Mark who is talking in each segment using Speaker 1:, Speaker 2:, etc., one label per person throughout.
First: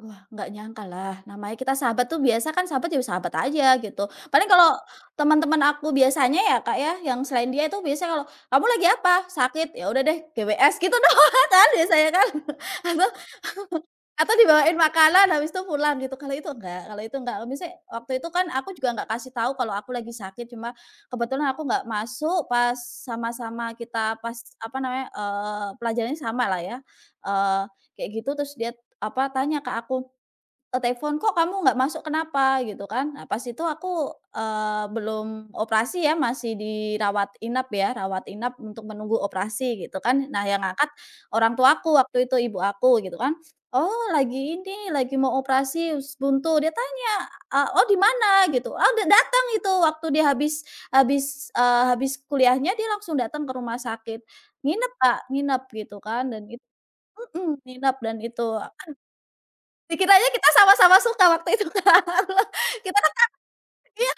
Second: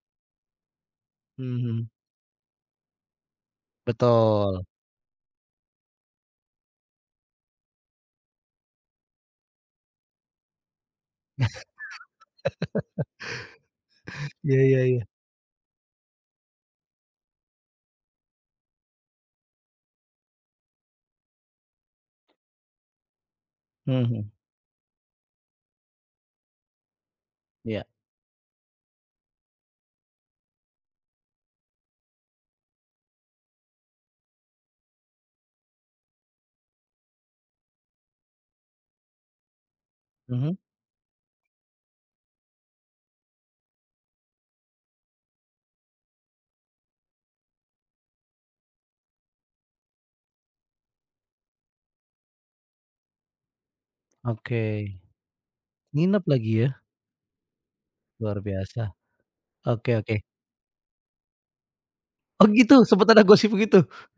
Speaker 1: Wah, enggak nyangkalah, namanya kita
Speaker 2: Mhm.
Speaker 1: sahabat tuh biasa kan sahabat jadi sahabat aja gitu. Paling
Speaker 2: Betul.
Speaker 1: kalau teman-teman aku biasanya ya, Kak, ya, yang selain dia itu biasanya kalau, "Kamu lagi apa? Sakit? Ya udah deh, GWS," gitu doang
Speaker 2: Nah
Speaker 1: kan biasanya, kan atau atau
Speaker 2: ya
Speaker 1: dibawain
Speaker 2: ya ya.
Speaker 1: makanan habis tuh pulang gitu. Kalau itu enggak kalau itu enggak. Misalnya waktu itu kan aku juga nggak kasih tahu kalau aku lagi sakit, cuma kebetulan aku nggak masuk pas sama-sama kita,
Speaker 2: Mhm.
Speaker 1: pas apa namanya eee, pelajarannya sama lah ya, eee,
Speaker 2: Iya.
Speaker 1: kayak gitu. Terus dia apa tanya ke aku lewat telepon, "Kok kamu nggak masuk, kenapa?" gitu kan. Nah, pas itu aku, eee, belum operasi, ya masih dirawat inap, ya rawat inap untuk menunggu operasi gitu kan. Nah,
Speaker 2: Mhm.
Speaker 1: yang ngangkat orang tua aku waktu itu ibu aku gitu kan, “Oh, lagi ini, lagi mau operasi usus buntu." Dia tanya, “Eh Oh, di mana?” Gitu. Oh, dateng itu waktu dia habis habis, eee, habis kuliahnya dia langsung datang ke rumah sakit. Nginep,
Speaker 2: Oke.
Speaker 1: Kak. Nginep gitu
Speaker 2: Nginap
Speaker 1: kan, dan itu
Speaker 2: lagi ya?
Speaker 1: mhm, nginep. Dan
Speaker 2: Luar
Speaker 1: itu
Speaker 2: biasa,
Speaker 1: apan
Speaker 2: oke oke.
Speaker 1: dikiranya kita sama-sama suka waktu itu, Kak.
Speaker 2: Oh gitu?
Speaker 1: Kita
Speaker 2: Sempet
Speaker 1: kan ta
Speaker 2: ada gosip begitu?
Speaker 1: iya.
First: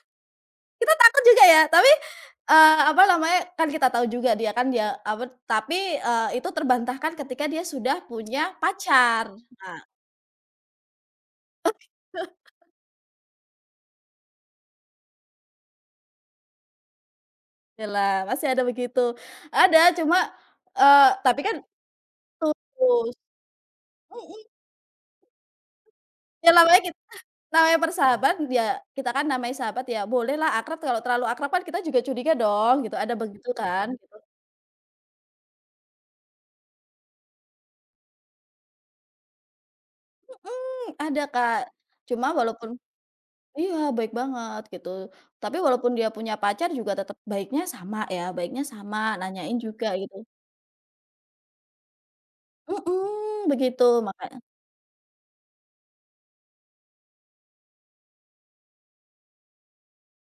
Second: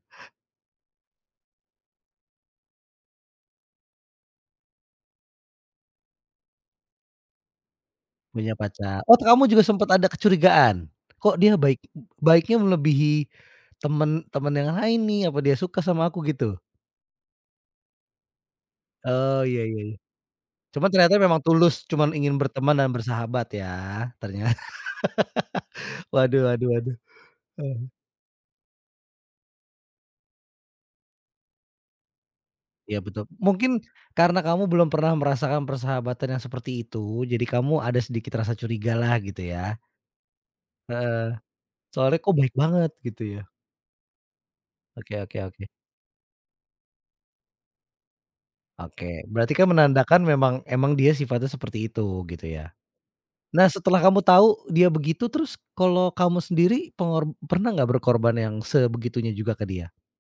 Speaker 1: Kita takut juga ya, tapi, eee, apa namanya kan kita tahu juga dia kan, ya apa tuh tapi, eee, itu terbantahkan ketika dia sudah
Speaker 2: Punya
Speaker 1: punya
Speaker 2: pacar. Oh, t
Speaker 1: pacar,
Speaker 2: kamu juga
Speaker 1: Kak.
Speaker 2: sempat ada kecurigaan? Kok dia baik b baiknya melebihi teman teman yang lain nih apa dia suka sama aku gitu?
Speaker 1: Ya lah masih ada begitu.
Speaker 2: Oh iya
Speaker 1: Ada
Speaker 2: iya iya.
Speaker 1: cuma,
Speaker 2: Cuma
Speaker 1: eee,
Speaker 2: ternyata
Speaker 1: tapi
Speaker 2: memang
Speaker 1: kan
Speaker 2: tulus, cuma ingin berteman dan
Speaker 1: putus,
Speaker 2: bersahabat ya,
Speaker 1: mhm.
Speaker 2: ternyata. Waduh
Speaker 1: Ya,
Speaker 2: waduh
Speaker 1: namanya
Speaker 2: waduh
Speaker 1: kita namanya
Speaker 2: mhm.
Speaker 1: bersahabat ya kita kan namanya sahabat, ya bolehlah akrab. Kalau terlalu akrab kan kita juga curiga dong, gitu
Speaker 2: Iya,
Speaker 1: ada
Speaker 2: betul.
Speaker 1: begitu
Speaker 2: Mungkin
Speaker 1: kan?
Speaker 2: karena kamu belum pernah merasakan persahabatan yang seperti itu, jadi kamu ada sedikit rasa curigalah, gitu ya?
Speaker 1: Mhm, ada,
Speaker 2: Heeh.
Speaker 1: Kak.
Speaker 2: Soalnya
Speaker 1: Cuma
Speaker 2: kok baik
Speaker 1: walaupun
Speaker 2: banget gitu ya?
Speaker 1: iya, baik banget gitu.
Speaker 2: Oke oke
Speaker 1: Tapi
Speaker 2: oke.
Speaker 1: walaupun dia punya pacar juga tetap baiknya sama ya baiknya sama,
Speaker 2: Oke,
Speaker 1: nanyain
Speaker 2: berarti kan
Speaker 1: juga gitu.
Speaker 2: menandakan memang memang dia sifatnya seperti itu gitu ya?
Speaker 1: Mhm,
Speaker 2: Nah,
Speaker 1: begitu
Speaker 2: setelah kamu
Speaker 1: makanya.
Speaker 2: tahu dia begitu, terus, kalau kamu sendiri pengor pernah nggak berkorban yang sebegitunya juga ke dia?